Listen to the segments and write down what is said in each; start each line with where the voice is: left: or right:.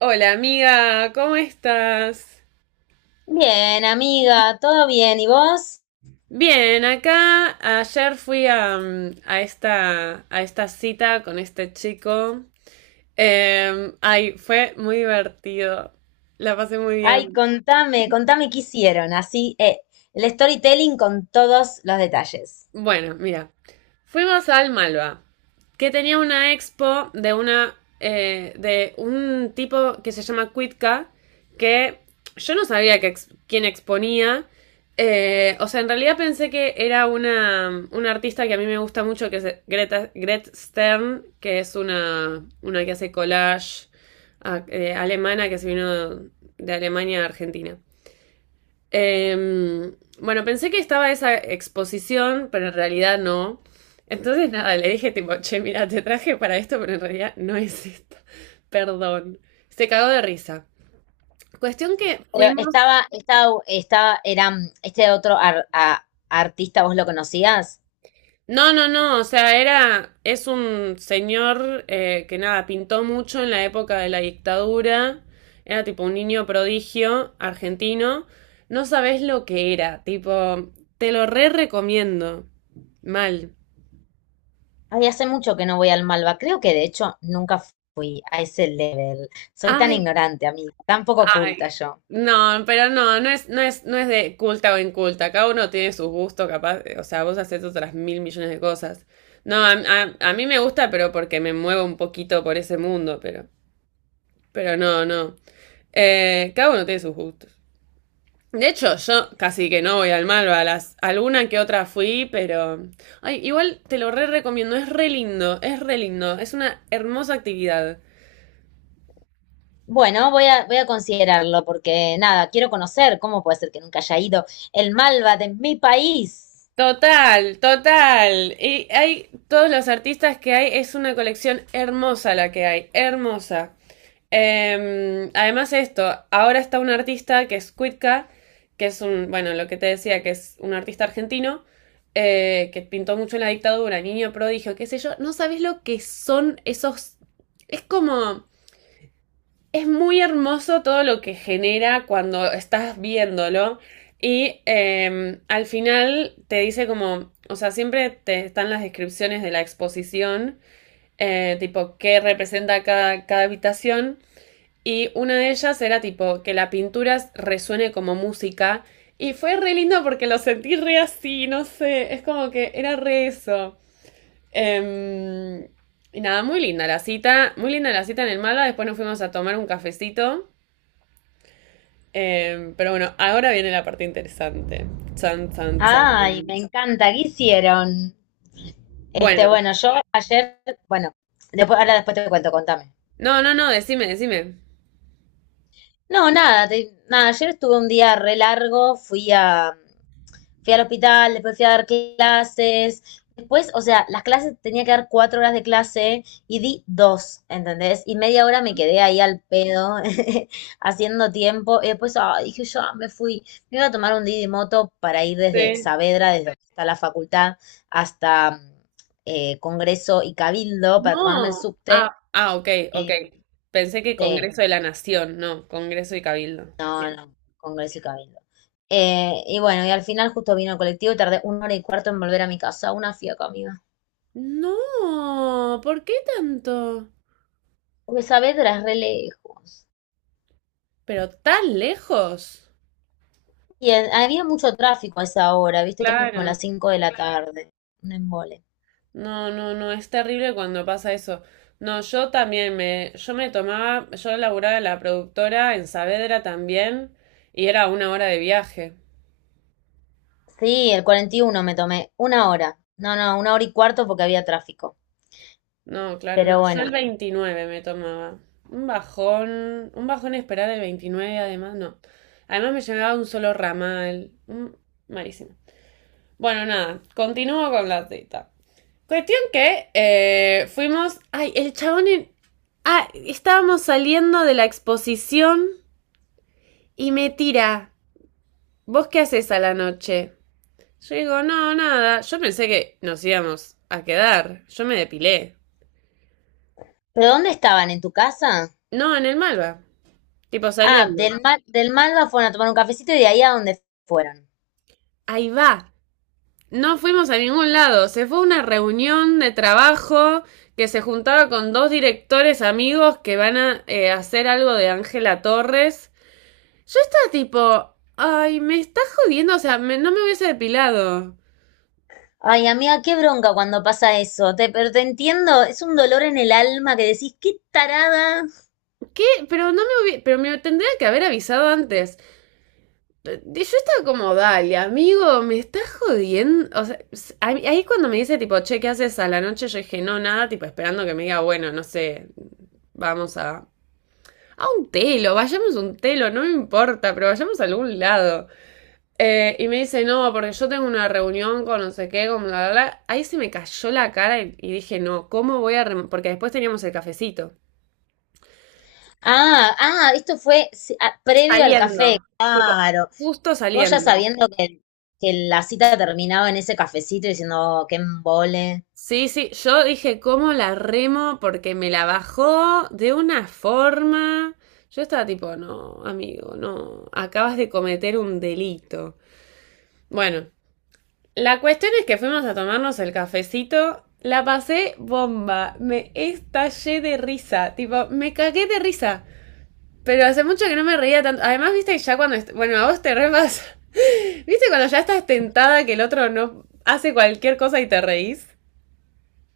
right: Hola amiga, ¿cómo estás?
left: Bien, amiga, todo bien. ¿Y vos?
right: Bien, acá ayer fui a, a esta cita con este chico. Ay, fue muy divertido. La pasé muy
left: Ay,
right: bien.
left: contame qué hicieron. Así, el storytelling con todos los detalles.
right: Bueno, mira, fuimos al Malva, que tenía una expo de una de un tipo que se llama Quitka, que yo no sabía que quién exponía. O sea, en realidad pensé que era una artista que a mí me gusta mucho, que es Greta, Gret Stern, que es una que hace collage alemana que se vino de Alemania a Argentina. Em, bueno, pensé que estaba esa exposición, pero en realidad no. Entonces, nada, le dije tipo, che, mira, te traje para esto, pero en realidad no es esta. Perdón. Se cagó de risa. Cuestión que
left: Pero
right: fuimos...
left: estaba, era este otro artista, ¿vos lo conocías?
right: No, no, no, o sea, era... Es un señor que nada, pintó mucho en la época de la dictadura. Era tipo un niño prodigio argentino. No sabés lo que era, tipo, te lo re recomiendo. Mal.
left: Ay, hace mucho que no voy al Malva. Creo que de hecho nunca fui a ese level. Soy tan
right: Ay,
left: ignorante, amiga, tan poco oculta
right: ay,
left: yo.
right: no, pero no, no es, no es de culta o inculta. Cada uno tiene sus gustos, capaz. O sea, vos haces otras mil millones de cosas. No, a mí me gusta, pero porque me muevo un poquito por ese mundo, pero no, no. Cada uno tiene sus gustos. De hecho, yo casi que no voy al Malva, a las, alguna que otra fui, pero... Ay, igual te lo re recomiendo, es re lindo, es re lindo, es una hermosa actividad.
left: Bueno, voy a considerarlo porque nada, quiero conocer cómo puede ser que nunca haya ido el Malva de mi país.
right: Total, total. Y hay todos los artistas que hay, es una colección hermosa la que hay, hermosa. Además esto, ahora está un artista que es Cuitca, que es un, bueno, lo que te decía, que es un artista argentino, que pintó mucho en la dictadura, niño prodigio, qué sé yo, no sabes lo que son esos, es como es muy hermoso todo lo que genera cuando estás viéndolo. Y al final te dice como, o sea, siempre te están las descripciones de la exposición, tipo qué representa cada, cada habitación. Y una de ellas era tipo que la pintura resuene como música. Y fue re lindo porque lo sentí re así, no sé, es como que era re eso. Em, y nada, muy linda la cita, muy linda la cita en el Malva. Después nos fuimos a tomar un cafecito pero bueno, ahora viene la parte interesante. Chan, chan, chan.
left: Ay, me encanta, ¿qué hicieron? Este,
right: Bueno,
left: bueno, yo ayer, bueno, después, ahora después te cuento, contame.
right: no, no, no, decime, decime.
left: No, nada, ayer estuve un día re largo, fui al hospital, después fui a dar clases. Después, o sea, las clases tenía que dar 4 horas de clase y di dos, ¿entendés? Y media hora me quedé ahí al pedo haciendo tiempo. Y después dije, yo me fui, me iba a tomar un Didi Moto para ir desde
right: Sí.
left: Saavedra, desde donde está la facultad, hasta Congreso y Cabildo para tomarme el
right: No.
left: subte.
right: Ah, ah, ok, ok.
left: Eh,
right: Pensé que
left: sí,
right: Congreso de la Nación, no, Congreso y Cabildo.
left: no,
right: Bien.
left: no, Congreso y Cabildo. Y bueno, y al final justo vino el colectivo y tardé una hora y cuarto en volver a mi casa, una fiaca, amiga.
right: No, ¿por qué tanto?
left: Porque Saavedra es re lejos.
right: Pero tan lejos.
left: Y había mucho tráfico a esa hora, viste que eran como
right: Claro.
left: las 5 de la tarde. Un embole.
right: No, no, no, es terrible cuando pasa eso. No, yo también yo me tomaba, yo laburaba en la productora en Saavedra también y era una hora de viaje.
left: Sí, el 41 me tomé. Una hora. No, no, una hora y cuarto porque había tráfico.
right: No, claro, no.
left: Pero
right: Yo
left: bueno.
right: el 29 me tomaba. Un bajón esperar el 29, además, no. Además me llegaba un solo ramal. Malísimo. Bueno, nada, continúo con la cita. Cuestión que fuimos... Ay, el chabón... Ah, estábamos saliendo de la exposición y me tira. ¿Vos qué haces a la noche? Yo digo, no, nada. Yo pensé que nos íbamos a quedar. Yo me depilé.
left: ¿Pero dónde estaban? ¿En tu casa?
right: No, en el Malva. Tipo
left: Ah,
right: saliendo.
left: del Malva fueron a tomar un cafecito y de ahí a donde fueron.
right: Ahí va. No fuimos a ningún lado. Se fue a una reunión de trabajo que se juntaba con dos directores amigos que van a hacer algo de Ángela Torres. Yo estaba tipo, ay, me está jodiendo, o sea, no me hubiese depilado.
left: Ay, amiga, qué bronca cuando pasa eso. Pero te entiendo, es un dolor en el alma que decís, qué tarada.
right: ¿Qué? Pero no me hubiese, pero me tendría que haber avisado antes. Yo estaba como, dale, amigo, me está jodiendo. O sea, ahí cuando me dice tipo, che, ¿qué haces a la noche? Yo dije, no, nada, tipo esperando que me diga, bueno, no sé, vamos a un telo, vayamos a un telo, no me importa, pero vayamos a algún lado. Y me dice, no, porque yo tengo una reunión con no sé qué, con bla, bla, bla. Ahí se me cayó la cara y dije, no, ¿cómo voy a...? Rem-?" Porque después teníamos el cafecito.
left: Esto fue sí, previo al café.
right: Saliendo, tipo,
left: Claro.
right: justo
left: Luego ya
right: saliendo.
left: sabiendo que, la cita terminaba en ese cafecito diciendo, que embole.
right: Sí, sí, yo dije, ¿cómo la remo? Porque me la bajó de una forma... Yo estaba tipo, no, amigo, no, acabas de cometer un delito. Bueno, la cuestión es que fuimos a tomarnos el cafecito. La pasé bomba. Me estallé de risa. Tipo, me cagué de risa. Pero hace mucho que no me reía tanto. Además, viste, ya cuando. Bueno, a vos te re pasa. ¿Viste cuando ya estás tentada que el otro no hace cualquier cosa y te reís?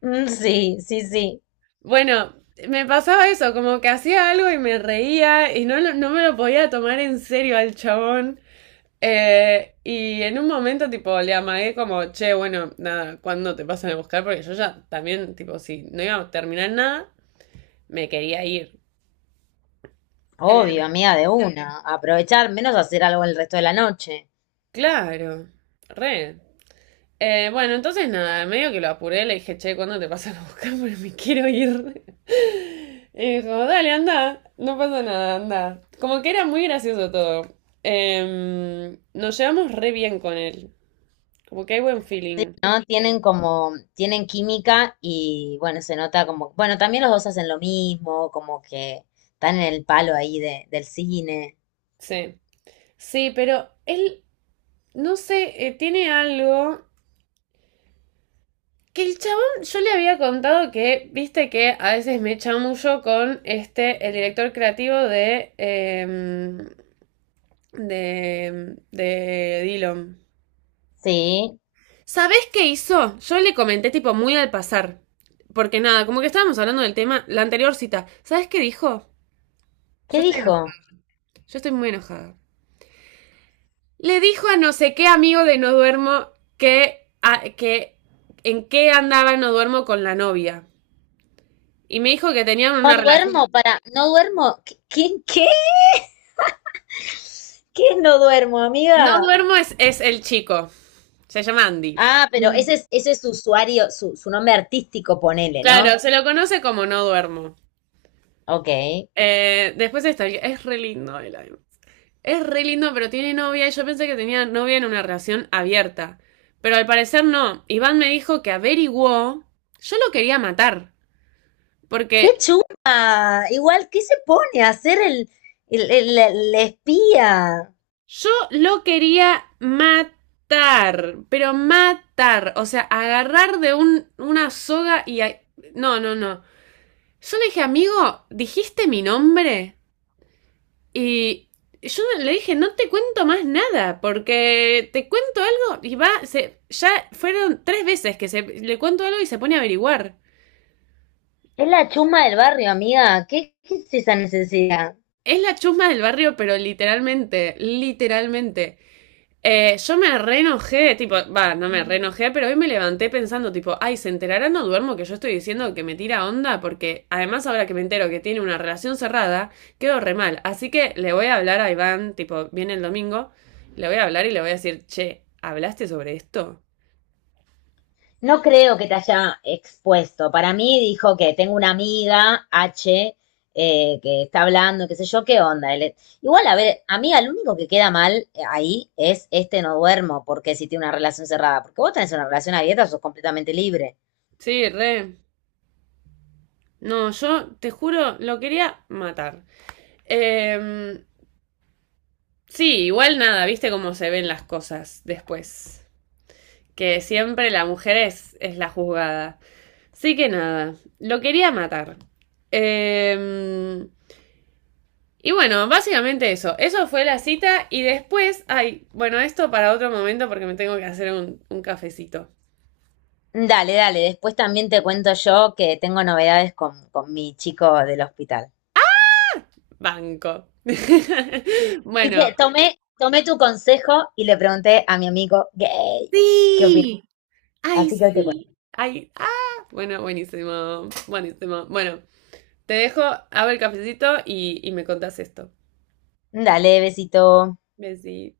left: Mm, sí, sí, sí.
right: Bueno, me pasaba eso, como que hacía algo y me reía y no, no me lo podía tomar en serio al chabón. Y en un momento, tipo, le amagué como, che, bueno, nada, ¿cuándo te pasan a buscar? Porque yo ya también, tipo, si no iba a terminar nada, me quería ir. Eh,
left: Obvio, amiga de una. Aprovechar, menos hacer algo el resto de la noche.
right: claro, re. Bueno, entonces nada, medio que lo apuré, le dije, che, ¿cuándo te pasan a buscar? Porque me quiero ir. Y dijo, dale, anda, no pasa nada, anda. Como que era muy gracioso todo. Nos llevamos re bien con él. Como que hay buen feeling.
left: ¿No? Tienen como, tienen química y bueno, se nota como, bueno, también los dos hacen lo mismo, como que están en el palo ahí del cine.
right: Sí. Sí, pero él no sé, tiene algo que el chabón, yo le había contado que, viste que a veces me chamuyo con este, el director creativo de, de Dillon.
left: Sí.
right: ¿Sabés qué hizo? Yo le comenté tipo muy al pasar. Porque nada, como que estábamos hablando del tema, la anterior cita. ¿Sabés qué dijo? Yo
left: ¿Qué
right: estoy
left: dijo?
right: enojada. Yo estoy muy enojada. Le dijo a no sé qué amigo de No Duermo que en qué andaba No Duermo con la novia. Y me dijo que tenían
left: No
right: una relación.
left: duermo para, no duermo. ¿Qué? ¿Qué? ¿Qué es no duermo,
right: No
left: amiga?
right: duermo es el chico. Se llama Andy.
left: Ah, pero ese es su usuario, su nombre artístico, ponele, ¿no?
right: Claro, se lo conoce como no duermo.
left: Ok.
right: Después está, es re lindo el es re lindo, pero tiene novia y yo pensé que tenía novia en una relación abierta. Pero al parecer no. Iván me dijo que averiguó. Yo lo quería matar.
left: ¡Qué
right: Porque
left: chuma! Igual, ¿qué se pone a hacer el espía?
right: yo lo quería matar. Pero matar. O sea, agarrar de un, una soga y... No, no, no. Yo le dije, amigo, dijiste mi nombre y yo le dije, no te cuento más nada, porque te cuento algo y va, se, ya fueron tres veces que se, le cuento algo y se pone a averiguar.
left: Es la chuma del barrio, amiga. ¿Qué es esa necesidad?
right: Es la chusma del barrio, pero literalmente, literalmente. Yo me reenojé, tipo, va, no me reenojé, pero hoy me levanté pensando, tipo, ay, ¿se enterará no duermo que yo estoy diciendo que me tira onda? Porque además ahora que me entero que tiene una relación cerrada, quedo re mal. Así que le voy a hablar a Iván, tipo, viene el domingo, le voy a hablar y le voy a decir, che, ¿hablaste sobre esto?
left: No creo que te haya expuesto. Para mí dijo que tengo una amiga, H, que está hablando, qué sé yo, qué onda. Igual, a ver, amiga, lo único que queda mal ahí es este no duermo, porque si tiene una relación cerrada, porque vos tenés una relación abierta, sos completamente libre.
right: Sí, re. No, yo te juro, lo quería matar. Eh, sí, igual nada, viste cómo se ven las cosas después. Que siempre la mujer es la juzgada. Así que nada, lo quería matar. Eh, y bueno, básicamente eso. Eso fue la cita y después, ay, bueno, esto para otro momento porque me tengo que hacer un cafecito.
left: Dale, dale, después también te cuento yo que tengo novedades con mi chico del hospital.
right: Banco. Bueno,
left: Tomé tu consejo y le pregunté a mi amigo gay qué opina.
right: sí, ay,
left: Así que hoy te cuento.
right: sí. Ay, ah, bueno, buenísimo, buenísimo. Bueno, te dejo, hago el cafecito y me contás esto.
left: Dale, besito.
right: Besí.